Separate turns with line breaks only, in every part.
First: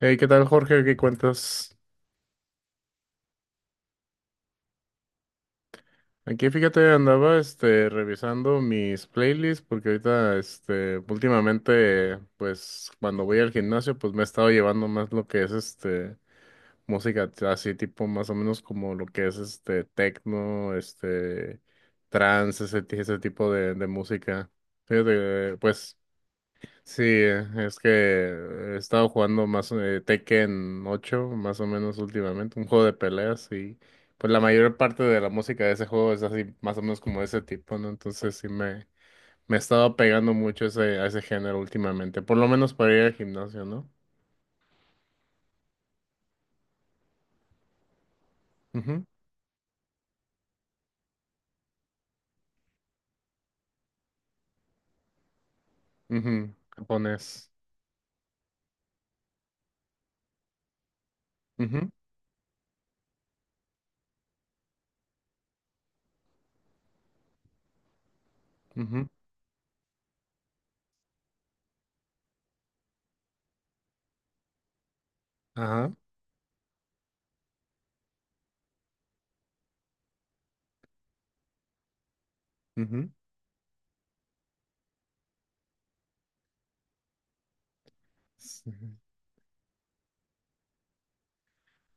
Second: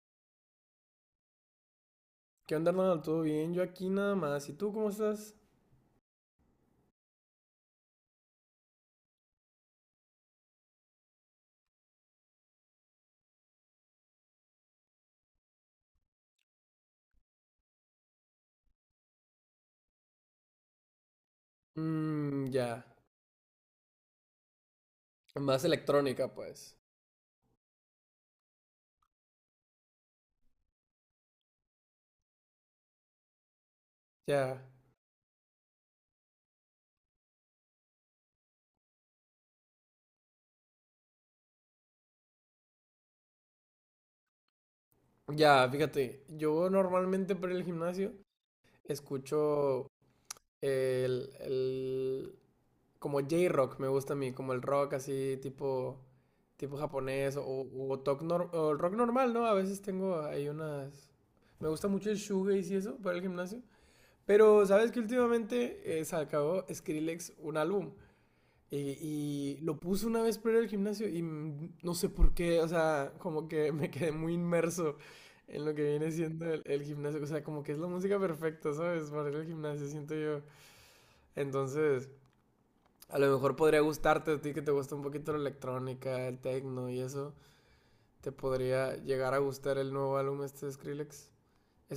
Hey, ¿qué tal, Jorge? ¿Qué cuentas?
¿Qué onda, Arnold? ¿Todo bien? Yo aquí nada más. ¿Y tú cómo estás?
Aquí, fíjate, andaba, revisando mis playlists porque ahorita, últimamente, pues, cuando voy al gimnasio, pues, me he estado llevando más lo que es, música así, tipo, más o menos como lo que es, techno,
Mmm,
trance,
ya.
ese tipo de música. Fíjate,
Más
pues.
electrónica, pues.
Sí, es que he estado jugando más Tekken ocho, más o menos últimamente, un juego de peleas y pues la
Ya.
mayor parte de la música de ese juego es así, más o menos como de ese tipo, ¿no? Entonces sí me he estado pegando mucho a ese género últimamente, por lo menos para ir al gimnasio, ¿no?
Ya, fíjate. Yo normalmente para el gimnasio
Ujú,
escucho el, el- como J-rock, me gusta a mí, como el rock así tipo
ujú,
tipo japonés
japonés.
o, toc nor- o el rock normal, ¿no? A veces tengo ahí unas, me gusta
Ujú,
mucho el shoegaze y eso para el gimnasio, pero sabes que últimamente sacó Skrillex un álbum. Eh,
ujú,
y lo puse una vez para ir al gimnasio y no sé por qué, o sea, como que me quedé muy inmerso en lo que
ajá.
viene siendo el gimnasio. O sea, como que es la música perfecta, ¿sabes? Para ir al gimnasio, siento yo. Entonces,
Ujú.
a lo mejor podría gustarte a ti que te gusta un poquito la electrónica, el techno y eso. Te
Sí,
podría llegar a gustar el nuevo álbum este de Skrillex.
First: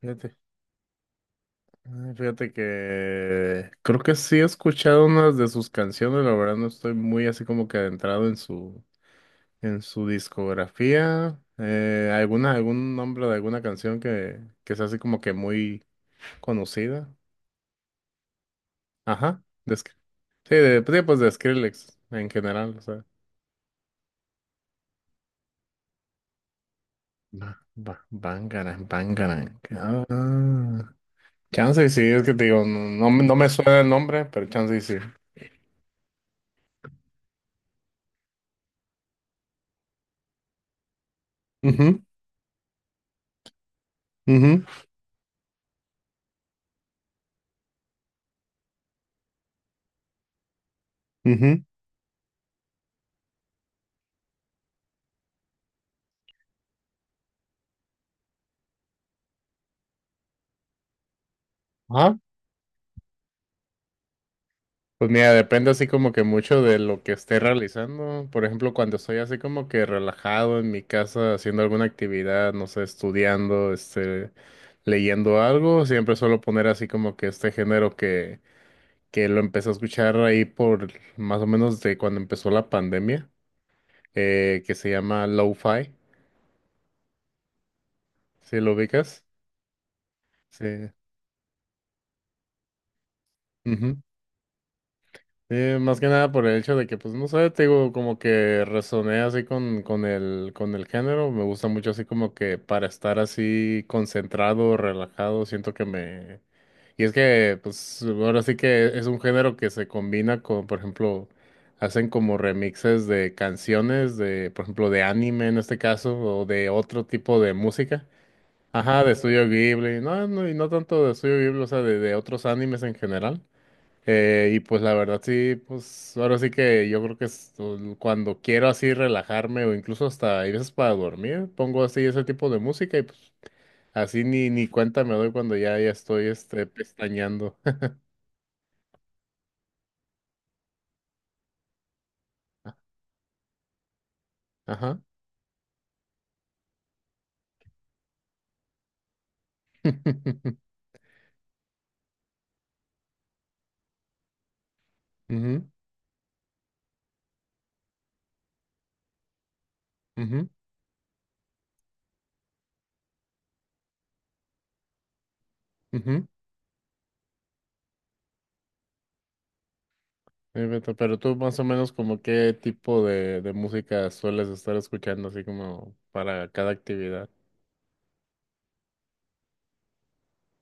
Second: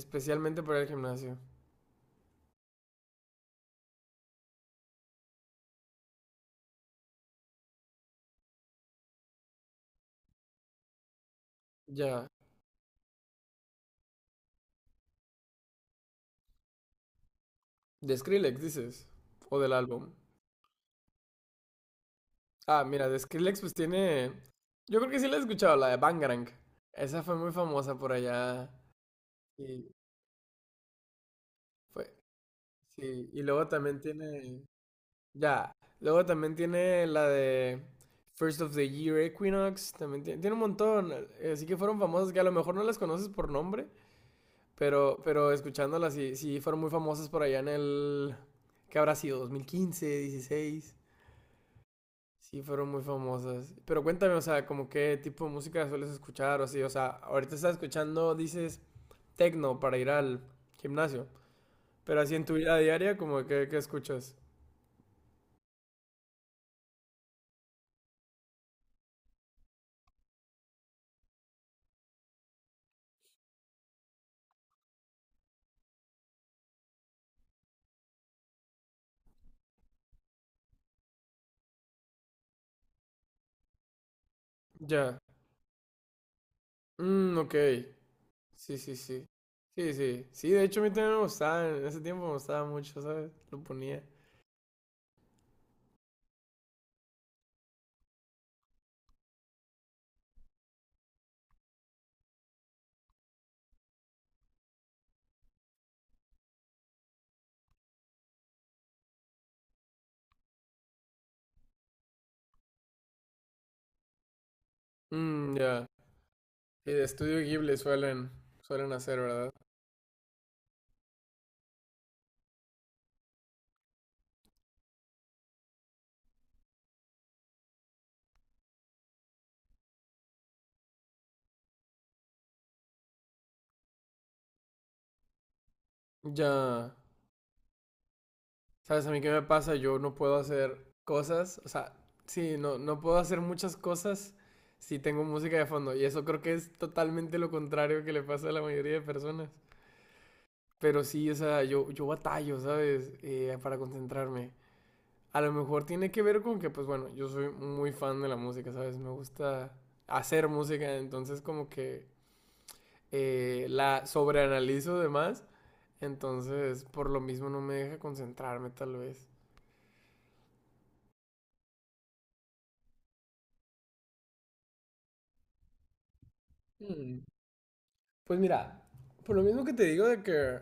fíjate.
para el gimnasio.
Ay, fíjate que creo que sí he escuchado unas de sus canciones, la verdad no estoy muy así como que adentrado en su discografía.
Ya.
Alguna algún nombre de alguna canción que sea así como que muy conocida.
¿De Skrillex dices?
Ajá,
¿O del álbum?
sí, pues sí, pues de Skrillex en general, o
Ah,
sea.
mira, de Skrillex pues tiene... Yo creo que sí la he escuchado, la de Bangarang. Esa fue muy famosa por allá.
Bangarang, Bangarang.
Y
Ah, ah. Chance y sí,
fue...
es que te digo, no, no me
Sí,
no
y
me
luego
suena el
también
nombre, pero
tiene...
chance y sí.
Ya, luego también tiene la de First of the Year Equinox. También tiene un montón. Así que fueron
Ujú,
famosas que a lo mejor no las conoces por nombre,
ujú,
pero escuchándolas sí, sí fueron muy famosas por allá en el... ¿Qué habrá sido? 2015, dieciséis.
ujú.
Sí, fueron muy famosas. Pero cuéntame, o sea, como qué tipo de música sueles escuchar o así. O sea, ahorita estás escuchando, dices, tecno para ir al gimnasio.
Ajá.
Pero así en tu vida diaria, como que, ¿qué escuchas?
Pues mira, depende así como que mucho de lo que esté realizando. Por ejemplo, cuando estoy así como que relajado en mi casa haciendo alguna actividad, no sé, estudiando, leyendo algo, siempre suelo poner así como que este género que lo empecé a escuchar ahí por más o menos de cuando empezó la pandemia, que se
Ya.
llama lo-fi,
Mm, ok.
¿sí lo
Sí, sí,
ubicas?
sí. Sí, sí. Sí, de hecho a
Sí.
mí también me gustaba. En ese tiempo me gustaba mucho, ¿sabes? Lo
Ujú.
ponía.
Sí, más que nada por el hecho de que, pues, no sé, te digo, como que resoné así con el género. Me gusta mucho así como que para estar así concentrado, relajado, siento que me. Y es que, pues, ahora sí que es un género que se combina con, por ejemplo, hacen como remixes de canciones de, por ejemplo, de anime
Mm,
en este
ya.
caso, o de
Y de
otro
estudio
tipo de
Ghibli
música.
suelen, suelen
Ajá, de, ujú,
hacer,
estudio
¿verdad?
Ghibli. No, no, y no tanto de estudio Ghibli, o sea, de otros animes en general. Y pues la verdad sí, pues ahora sí que yo creo que es cuando quiero así relajarme o incluso hasta hay veces para dormir, pongo así ese tipo de música y pues así ni cuenta me doy cuando ya estoy
Ya.
pestañeando.
¿Sabes a mí qué me pasa? Yo no puedo hacer cosas, o sea, sí, no, no puedo hacer muchas cosas si
Ajá.
tengo música de fondo. Y eso creo que es totalmente lo contrario que le pasa a la mayoría de personas. Pero sí, o sea, yo batallo, ¿sabes? Para concentrarme. A lo
Ujú,
mejor tiene que ver con que, pues bueno, yo soy muy fan de la música, ¿sabes? Me gusta hacer
ujú,
música, entonces como que la sobreanalizo de más.
ujú.
Entonces, por lo mismo no me deja concentrarme tal vez.
Beto, pero tú más o menos como qué tipo de música sueles estar escuchando así como para cada
Mm.
actividad.
Pues mira, por lo mismo que te digo de que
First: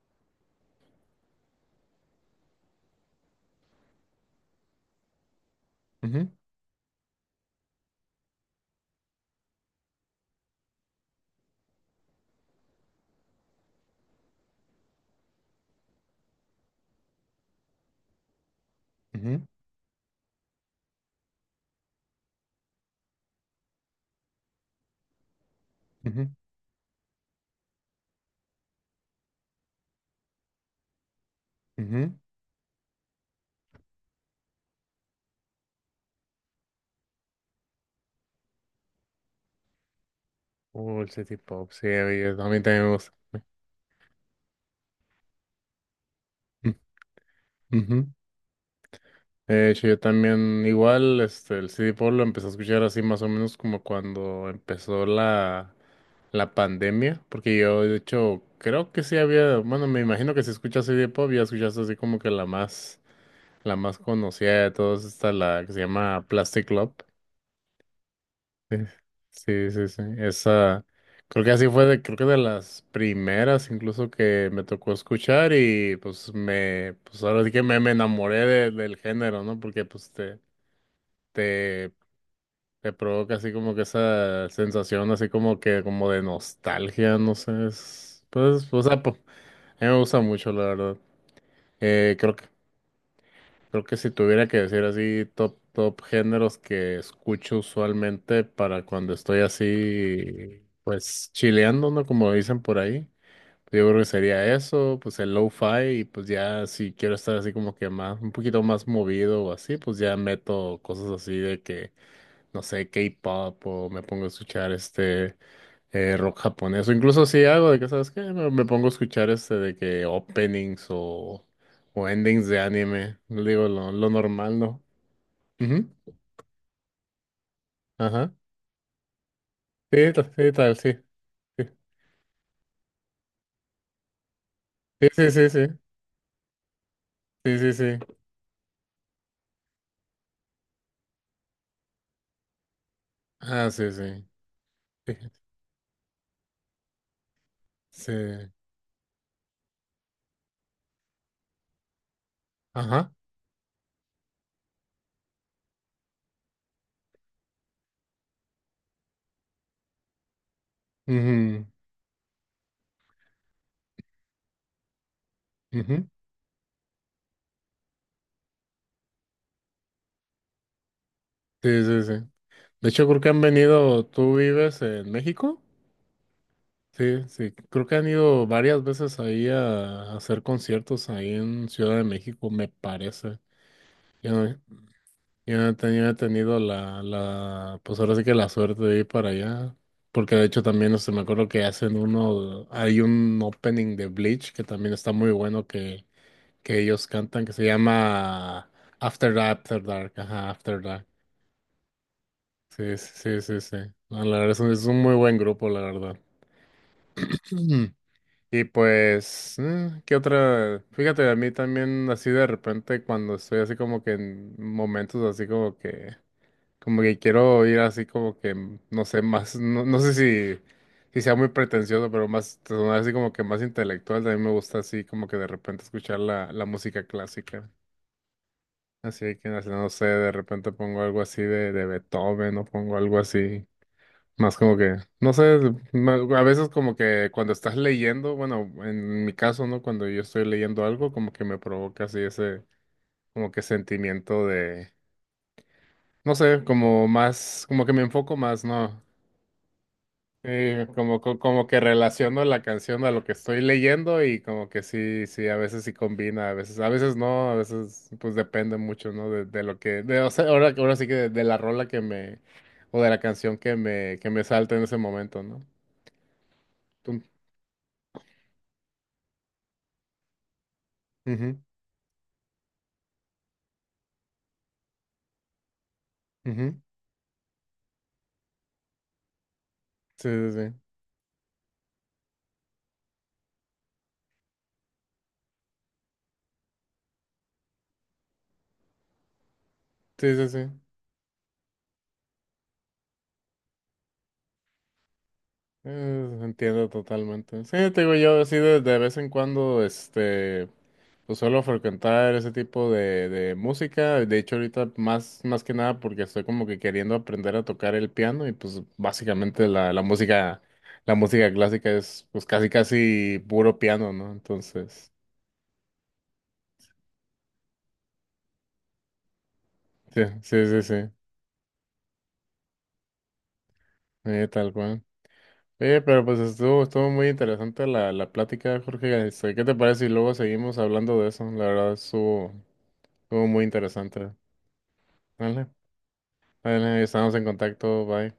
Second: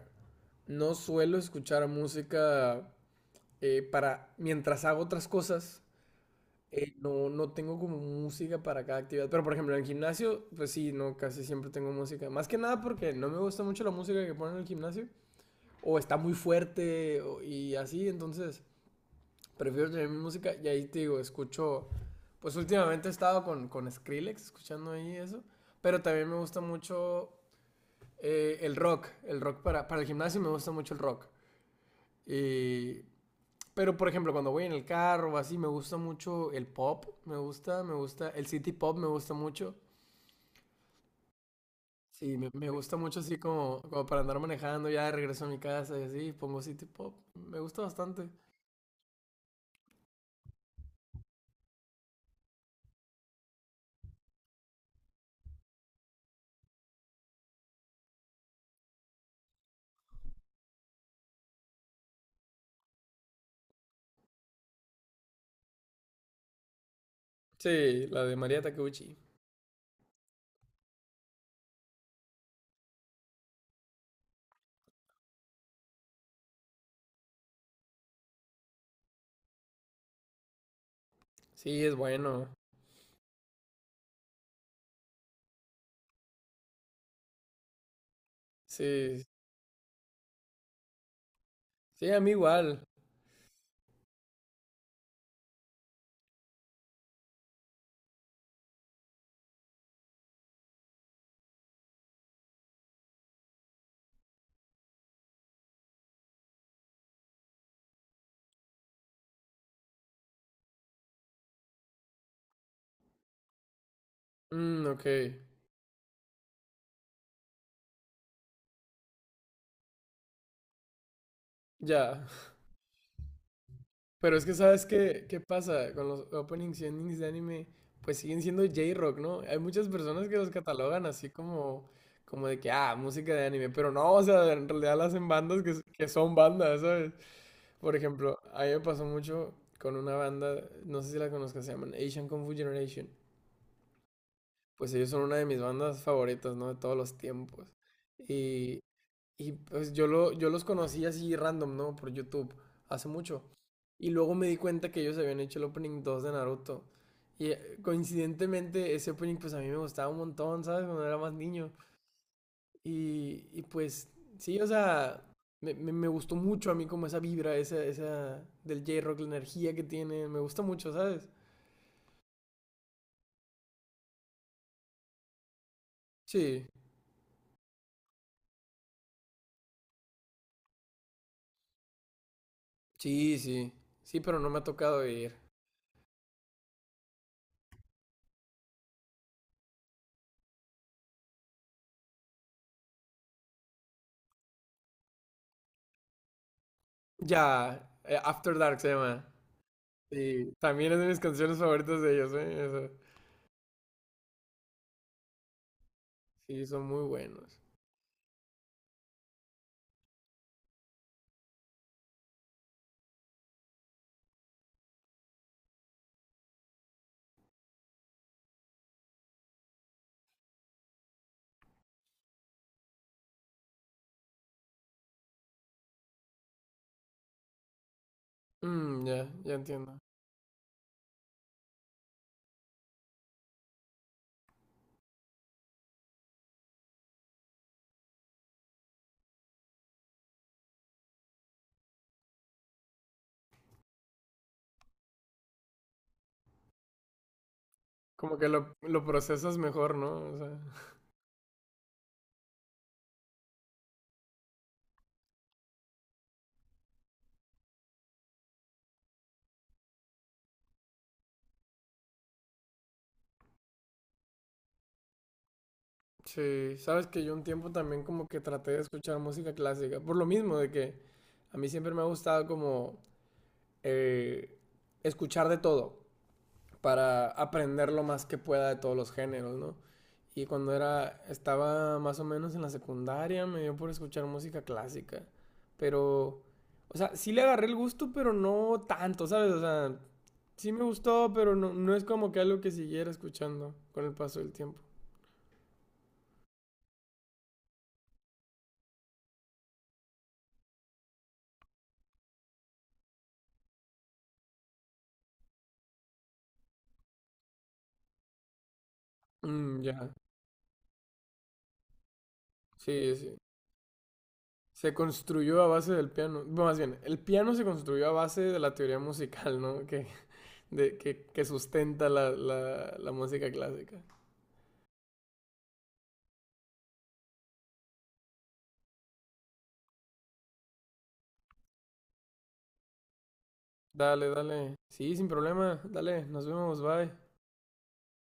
no suelo escuchar música para mientras hago otras cosas,
Ujú,
no, no tengo como música para cada actividad. Pero por ejemplo, en el gimnasio, pues sí, no, casi siempre tengo música. Más que nada porque no me gusta mucho la música que ponen en el gimnasio, o está muy fuerte o- y así, entonces
ujú,
prefiero tener mi música y ahí te digo, escucho, pues últimamente he estado con Skrillex, escuchando ahí eso. Pero
ujú,
también me gusta mucho el rock para el gimnasio me gusta mucho el rock.
ujú.
Y, pero por ejemplo, cuando voy en el carro o así, me gusta mucho el pop, el city pop me gusta mucho.
Oh, el city pop, sí, a mí a
Sí, me,
mí
me
también me
gusta
gusta.
mucho así como, como para andar manejando ya de regreso a mi casa y así, pongo city pop. Me gusta
Ujú.
bastante.
De hecho, yo también, igual, el CD Pop lo empecé a escuchar así más o menos como cuando empezó la pandemia, porque yo, de hecho, creo que sí había, bueno, me imagino que si escuchas CD Pop ya escuchaste así como que la más conocida de todas, está la que se llama Plastic Love.
Sí, la de María
Sí,
Takeuchi.
sí, sí, sí, esa, creo que así fue, creo que de las primeras incluso que me tocó escuchar y pues pues ahora sí que me enamoré del género, ¿no? Porque pues
Sí,
te,
es bueno.
te provoca así como que esa sensación así como que como de nostalgia, no sé, pues, o sea,
Sí,
a mí me gusta mucho, la verdad.
sí,
Eh,
a mí
creo que,
igual.
creo que si tuviera que decir así top, top géneros que escucho usualmente para cuando estoy así, pues chileando, ¿no? Como dicen por ahí. Yo creo que sería eso, pues el lo-fi, y pues ya si quiero estar así como que más, un poquito más movido o así, pues ya meto cosas así de que no sé, K-pop o me pongo a escuchar
Mm, ok,
rock japonés o incluso si hago de que, ¿sabes qué? Me pongo a escuchar de que openings o
ya.
endings de anime, digo lo
Pero es que
normal, ¿no?
sabes qué, qué
Ujú,
pasa con los openings y endings de anime, pues
ajá.
siguen siendo J-Rock, ¿no? Hay muchas
Sí,
personas que los
sí, tal, sí.
catalogan así como, como de que, ah, música de anime, pero no, o sea, en realidad
Sí,
las hacen
sí, sí,
bandas
sí.
que, que son bandas, ¿sabes?
Sí, sí, sí,
Por
sí.
ejemplo, a mí me pasó mucho con una banda, no sé si la conozcas, se llaman Asian Kung Fu Generation.
Ah, sí, sí.
Pues ellos
Sí,
son una de mis bandas favoritas, ¿no? De todos los tiempos.
sí.
Y pues yo, lo, yo los conocí así random, ¿no? Por YouTube, hace
Ajá.
mucho. Y luego me di cuenta que ellos habían hecho el opening 2 de Naruto. Y coincidentemente ese opening pues a mí me gustaba un montón, ¿sabes? Cuando era más
Ujú,
niño. Y pues sí, o sea, me, me,
ujú.
me gustó mucho a mí como esa vibra, esa del J-Rock, la energía que tiene, me gusta mucho, ¿sabes?
Sí, sí, sí. De hecho, creo que han venido, ¿tú vives en México?
Sí,
Sí, sí, creo que han ido varias veces ahí a hacer conciertos ahí en Ciudad de México, me parece.
sí, sí, sí,
Yo
pero
no,
no me ha tocado ir.
yo no he tenido, pues ahora sí que la suerte de ir para allá, porque de hecho también, me acuerdo que hacen uno, hay un opening de Bleach que también está muy bueno que, ellos cantan, que se
Ya, After
llama
Dark se llama.
After Dark, After Dark, ajá,
Sí,
After
también es de
Dark.
mis canciones favoritas de ellos, ¿eh? Eso.
Sí, sí, sí, sí, sí. No, la verdad es un muy buen grupo, la verdad.
Sí, son muy buenos.
Y pues, ¿qué otra? Fíjate, a mí también así de repente cuando estoy así como que en momentos así como que quiero ir así como que, no sé, más, no, no sé si sea muy pretencioso, pero más, sonar así como que más intelectual, también me gusta así como que de repente escuchar la música clásica.
Mm, ya,
Así que,
ya
no sé, no
entiendo.
sé, de repente pongo algo así de Beethoven o pongo algo así. Más como que, no sé, a veces como que cuando estás leyendo, bueno, en mi caso, ¿no? Cuando yo estoy leyendo algo, como que me provoca así ese, como que sentimiento de, no sé, como más, como que me enfoco
Como que
más, ¿no?
lo procesas mejor, ¿no? O sea,
Como que relaciono la canción a lo que estoy leyendo y como que sí, sí, a veces sí combina, a veces no, a veces pues depende mucho, ¿no? De lo que, o sea, ahora sí que de la rola o de la canción que me salta en ese momento, ¿no?
sí, sabes
Tú-
que yo un tiempo también como que traté de escuchar música clásica, por lo mismo de que a
ujú.
mí siempre me ha gustado como eh, escuchar de todo
Ujú,
para aprender lo más que pueda de todos los géneros, ¿no?
sí,
Y
sí,
cuando
sí.
era, estaba más o menos en la secundaria, me dio por escuchar música clásica, pero, o sea, sí le agarré el gusto, pero no tanto, ¿sabes? O sea,
Sí, sí,
sí
sí.
me gustó, pero no, no es como que algo que siguiera escuchando con el paso del tiempo.
Entiendo totalmente. Sí, te digo yo, así de vez en cuando, pues suelo frecuentar ese tipo de música. De hecho, ahorita más que nada porque estoy como que queriendo aprender a tocar el piano y pues básicamente
Mm, ya,
la música clásica es pues casi
sí, sí.
casi puro piano, ¿no?
Se
Entonces,
construyó a base del piano. Bueno, más bien, el piano se construyó a base de la teoría musical, ¿no? Que,
sí, sí, sí, sí.
que sustenta la, la, la música clásica.
Tal cual. Oye, pero pues estuvo muy interesante la plática, Jorge. ¿Qué te parece? Si luego seguimos hablando de eso. La verdad, estuvo muy
Dale,
interesante.
dale. Sí, sin
Vale,
problema. Dale, nos vemos,
vale,
bye.
estamos en contacto. Bye.